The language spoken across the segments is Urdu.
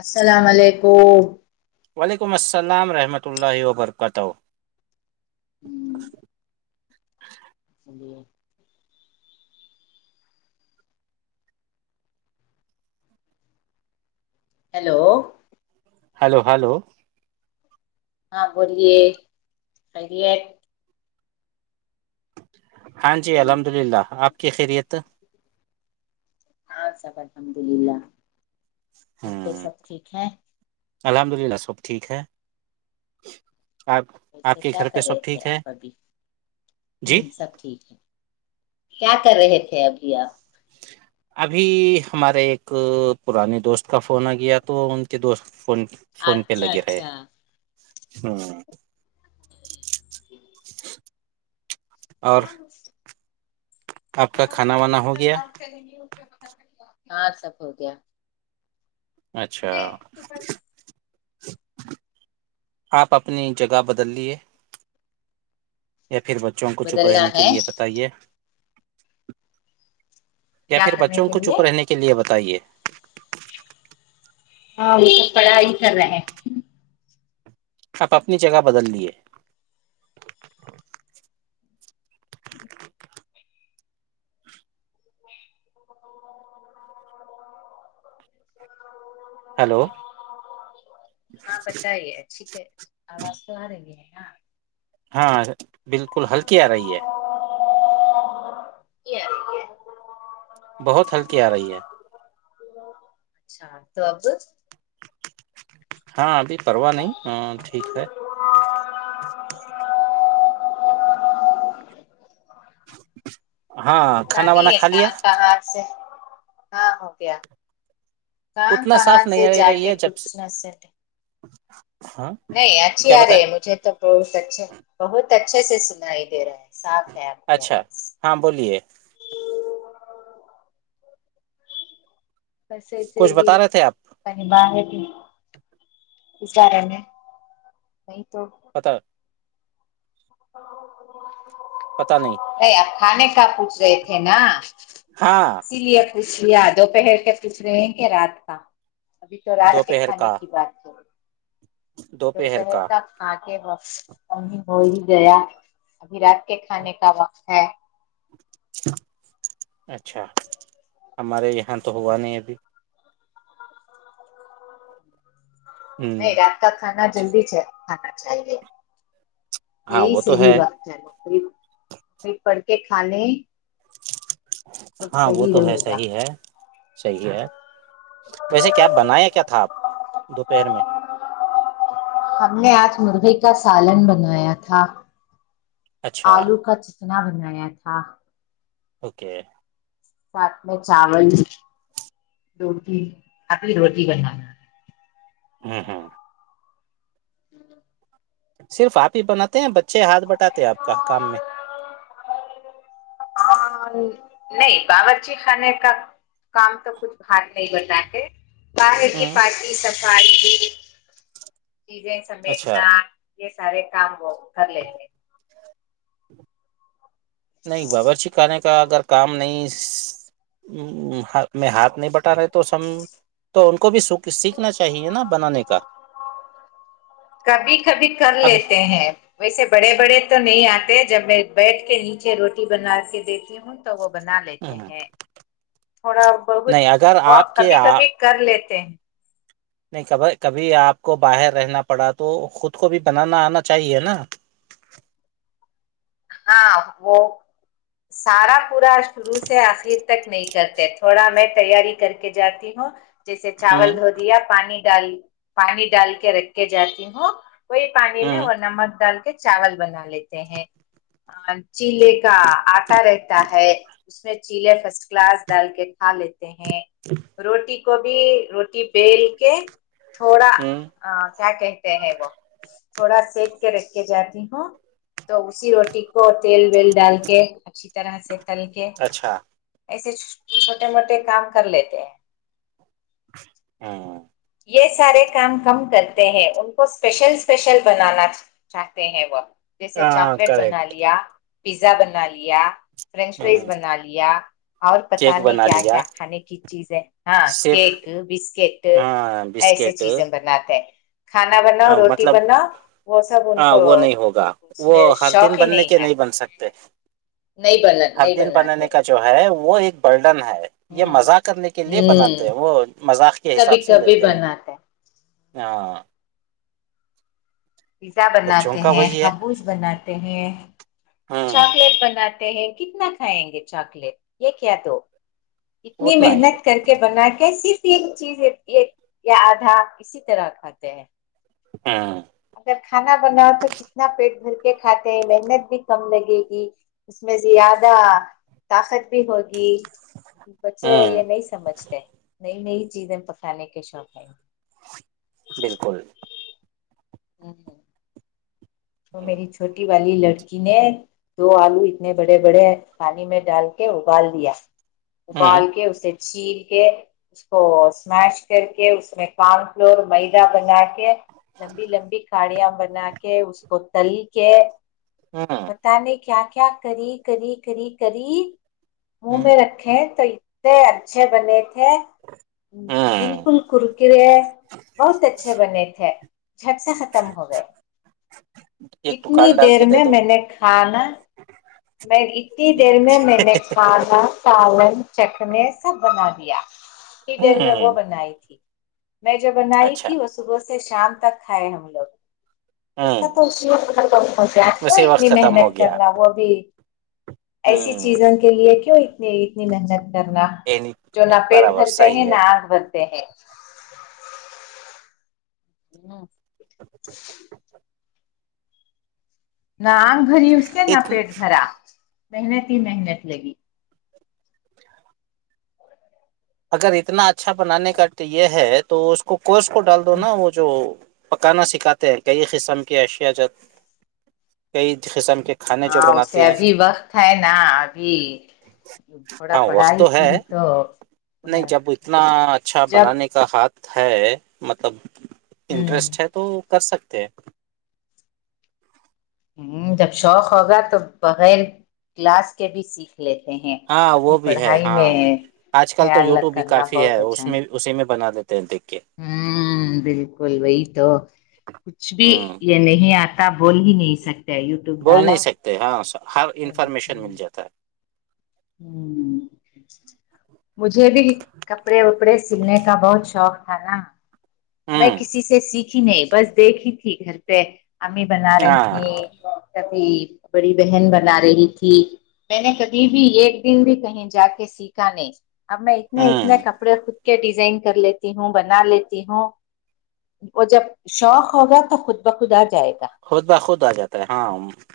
السلام علیکم وعلیکم السلام رحمۃ اللہ وبرکاتہ ہوں جی ہیلو ہلو ہلو ہاں بولیے خیریت ہاں جی الحمد للہ آپ کی خیریت ہاں سب الحمد للہ گھر پہ ہوں سب ٹھیک ہیں الحمد للہ سب ٹھیک ہے آپ آپ اسسے کے کیا گھر پہ کر رہے سب تھے ٹھیک ہے آپ ابھی جی ہوں سب ٹھیک ہے کیا کر رہے تھے ابھی آپ ابھی ہمارے ایک پرانے دوست کا فون آ گیا تو ان کے دوست فون فون پے اچھا لگے رہ اچھا ہوں اور ار آپ کا کھانا وانا ہو گیا ہاں سب ہو گیا اچھا آپ اپنی جگہ بدل لیے یا پھر بچوں کو چپ بدلنا رہنے کے ہے لیے بتائیے یا پھر بچوں کو چپ رہنے کے لیے بتائیے ہاں وہ تو پڑا ہی کر رہے ہیں آپ اپنی جگہ بدل دیے ہیلو ہاں بتائیے اچھی تو آواز تو آ رہی ہے ہاں ہاں بالکل ہلکی آ رہی ہے [unintelligible] بہت ہلکی آ رہی ہے اچھا تو اب ہاں ابھی پرواہ نہیں ٹھیک ہے ہاں کھانا وانا نہیں ہے کھا لیا کہاں کہ ہات سے ہاں ہو گیا کہاں اتنا کہاں صاف نہیں سے جا کے کچھ نہ سٹ ہچ نہیں اچھی آ رہی ہے مجھے تو بہت اچھے بہت اچھے سے سنائی دے رہا ہے صاف ہے آپ کی اچھا آواز ہاں بولیے بسیس کچھ گ بتا رہے تھے آپ پنی باہر بھی بچار میں نہیں تو پتا پتا نہیں نہیں آپ کھانے کا پوچھ رہے تھے نا ہاں اسی لیے کچھ یادو پہر کے کچھ رہیں گے رات کا ابھی تو راات کے دوپہر کھانے کا کی بات ہے دوپہر کا کھا کے وقت پسانی ہو ہی جیا ابھی رات کے کھانے کا وقت ہے اچھا ہمارے یہاں تو ہوا نہیں ابھی ہ نہیں رات کا کھانا جلدی کھانا چاہیے ہاں یہی وہ تو صحیح ہے بات قری قریب پڑ کے کھانے ہاں وہ تو ہے رہے گا صحیح ہے صحیح ہے ویسے کیا بنایا کیا تھا آپ دوپہر میں ہم نے آج مرغی کا سالن بنایا تھا اچھا آلو کا اتنا بنایا تھا اوکے سات میں چاول دوٹی آنی روٹی بنا ہاں ہاں [inaudible] صرف آپ ہی بناتے ہیں بچے ہاتھ بٹاتے ہیں آپ کا کام میں نہیں باورچی خانے کا کام تو کچھ ہات نہیں بن ہے باہر کی ہوں پارٹی سفائی ڈیز اچھا سمیٹنا یہ سارے کام وہ کر لیتے ہیں نہیں باورچ خانے کا اگر کام نہیں میں ہاتھ نہیں بٹ ے تو س تو ان کو بھی س سیکھنا چاہیے نا بنانے کا کبھی کبھی کر ابھی لیتے ہیں ویسے بڑے بڑے تو نہیں آتے جب میں بیٹھ کے نیچے روٹی بنا کے دیتی ہوں تو وہ بنا لیتے ہوں، ہیں تھوڑا نہیں اگر آپ بہت کے کبھی آپ کبھی کر لیتے ہیں نہیں کب کبھی آپ کو باہر رہنا پڑا تو خود کو بھی بنانا آنا چاہیے نا ہاں وہ سارا پورا شروع سے آخر تک نہیں کرتے تھوڑا میں تیاری کر کے جاتی ہوں جیسے چاول ہوں دھو دیا پانی ڈال پانی ڈال کے رکھے جاتی ہوں وہی پانی ہوں میں وہ نمک ڈال کے چاول بنا لیتے ہیں چیلے کا آٹا رہتا ہے اس میں چیلے فرسٹ کلاس ڈال کے کھا لیتے ہیں روٹی کو بھی روٹی بیل کے تھوڑا ہوں کیا کہتے ہیں وہ تھوڑا سیک کے رکھ کے جاتی ہوں تو اسی روٹی کو تیل ویل ڈال کے اچھی طرح سے تل کے اچھا ایسے چھوٹے موٹے کام کر لیتے ہیں ہاں یہ سارے کام کم کرتے ہیں ان کو اسپیشل اسپیشل بنانا چاہتے ہیں وہ جیسے ہاں چاکلیٹ بنا کریکٹ لیا پیزا بنا لیا فرینچ فرائیز بنا لیا اور پت کیک نہیں بنا کیا لیا کیا کھانے کی چیزیں ہاں صرف کیک بسکٹ ہاں ایسے بسکٹ چیزیں بناتے ہیں کھانا بناؤ آ، روٹی مطلب بناؤ وہ سب ان ہاں کو وہ نہیں ہوگا اس وہ میں ہر شوق دن ہی بننے نہیں کے ہے بن سکتے نہیں بنا ہر نہیں دن بناتے بنے کا جو ہے وہ ایک برڈن ہے یہ ہ مزاق کرنے کے لے ہ بناتے ہیں وہ مذاق کے کبھی حساب سے کبھی لیتے ہیں بناتے ہاں پیزا بچوں بناتے کا ہیں وہی ہے حبوز بناتے ہیں ہوں چاکلیٹ بناتے ہیں کتنا کھائیں گے چاکلیٹ یہ کیا دو اتنی اتنا ہی محنت کر کے بنا کے صرف چیز یا آدھا اسی طرح کھاتے ہیں ہاں [inaudible] اگر کھانا بناؤ تو کتنا پیٹ بھر کے کھاتے ہیں محنت بھی کم لگے گی اس میں سے زیادہ طاقت بھی ہوگی بچے یہ ہوں نہیں سمجھتے نئی نئی چیزیں پسانے کے شوق ہے بالکل تو ہوں میری چھوٹی والی لڑکی نے دو آلو اتنے بڑے بڑے پانی میں ڈال کے ابال دیا ہوں ابال کے اسے چھیل کے اس کو اسمیش کر کے اس میں کن فلور میدا بنا کے لی لمبی کاڑیاں بنا کے اس کو تل کے ہاں [inaudible] بتا نے کیا کیا کری کری کری کری منہ میں رکھیں تو تھ اچھے بنے تھے ہوں بالکل کرکرے بہت اچھے بنے تھے جھٹ سے ختم ہو گئے ایک کتنی دکان ڈال دیر کے دے میں دو میں نے کھانا میں اتنی دیر میں میں نے سھا سالن چکھنے سب بنا دیا ہی دیر میں وہ ہوں بنائی تھی میں جو بنائی اچھا تھی وہ صبح سے شام تک کھائے ہم لوگ اس کا ہوں تو آپ کو اسی وقت اتنی ختم ہو محنت گیا کر وہ بھی ایسی ہوں چیزوں کے لیے کیوں اتنی اتنی محنت ڈھرنا اینی- جو نہ پیٹ برابر بھرتے ہے صحیح نہ آگ بھرتے ہیں ہ نہ آنگ بھری اس سے نہ اتنا پیٹ بھرا محنت ہی محنت لگی اگر اتنا اچھا بنانے کا تو یہ ہے تو اس کو کورس کو ڈال دو نا وہ جو پکانا سکھاتے ہیں کئی قسم کے اشیاء کئی قسم کے کھانے جو ہاں اس سے بناتے ہیں ابھی وقت ہے نا ابھی تھوڑا ہاں وقت پڑھائی تو کی ہے تو نہیں ہے جب اتنا اچھا جب بنانے کا ہاتھ ہے مطلب ہوں انٹرسٹ ہے تو کر سکتے ہیں جب شوق ہوگا تو بغیر کلاس کے بھی سیکھ لیتے ہیں ہاں وہ ابھی بھی ہے پڑھائی ہاں میں آج کل تو خیال یوٹیوب بھی کرنا کافی ہے بہت اس میں اسی میں بنا دیتا [inaudible] ہوں بالکل وہی تو کچھ بھی ہوں یہ نہیں آتا بول ہی نہیں سکتا یو ٹیوب دالا ہاںر ہر انفارمیشن مل جاتا ہے ہوں [inaudible] مجھے بھی کپڑے وپڑے سلنے کا بہت شوق تھا نا ہے میں ہوں کسی سے سیکھی نہیں بس دیکھھی تھی گھر پہ امی بنا رہی ہاں تھیں کبھی بڑی بہن بنا رہی تھی میں نے کبھی بھی ایک دن بھی کہیں جا کے سیکھا نہیں اب میں اتنے اتنے ہوں کپڑے خود کے ڈیزائن کر لیتی ہوں بنا لیتی ہوں وہ جب شوق ہوگا تو خود بخود آ جائے گا خود باخود آ جاتا ہے ہاں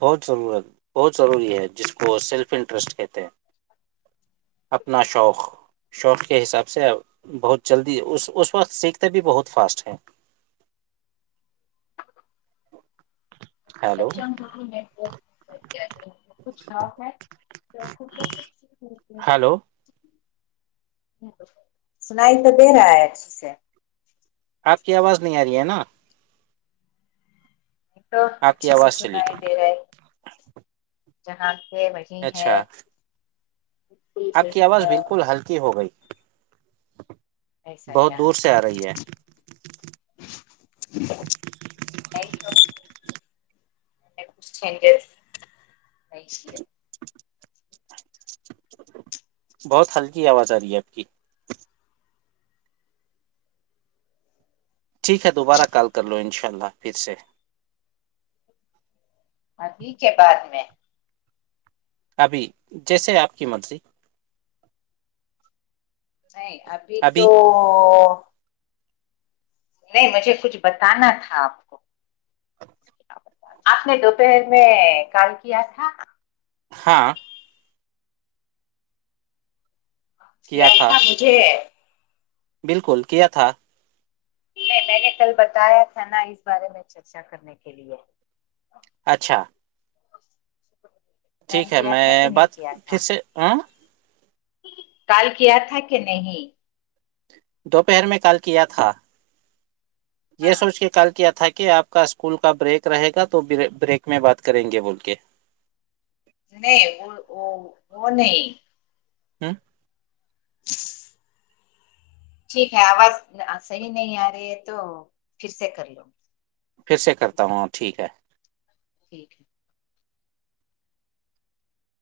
بہت ضرورت بہت ضروری ہے جس کو سیلف انٹرسٹ کہتے ہیں اپنا شوق شوق کے حساب سے بہت جلدی اس اس وقت سیکھتے بھی بہت فاسٹ ہیں ہیلو بچ ہے فس ہوتے ہلو سنائی تو دے رہا ہے اس سے آپ کی آواز نہیں آ رہی ہے نا یہ تو آپ کی اچھے سے آواز چلی سنائی دے رہے ہے جہاں کے اچھا بالکل آپ کی صحیح آواز ہے بالکل ہلکی ہو گئی ایسا بہت کیا دور سے آ رہی ہے [inaudible] چھ چینج بہت ہلکی آواز آ رہی ہے آپ کی ٹھیک ہے دوبارہ کال کر لو ان شاء اللہ پھر سے ہاں ٹھیک ہے بعد میں ابھی جیسے آپ کی منتری نہیں ابھی تو نہیں مجھے کچھ بتانا تھا آپ کو آپ نے دوپہر میں کال کیا تھا ہاں تھا مجھے بالکل کیا تھا نہیں میں نے کل بتایا تھا نا اس بارے میں چرچا کرنے کے لیے اچھا [inaudible] ٹھیک ہے کیا میں تھا کہ نہیں بات کیا پھر تھا سے ہاں کال کیا تھا کہ نہیں دوپہر میں کال کیا تھا یہ ہاں سوچ کے کال کیا تھا کہ آپ کا اسکول کا بریک رہے گا تو بریک میں بات کریں گے بول کے نہیں وہ وہ وہ نہیں ہ [inaudible] ٹھیک ہے آواز صحیح نہیں آ رہی ہے تو پھر سے کر لو پھر سے کرتا ہوں ٹھیک ہے جییک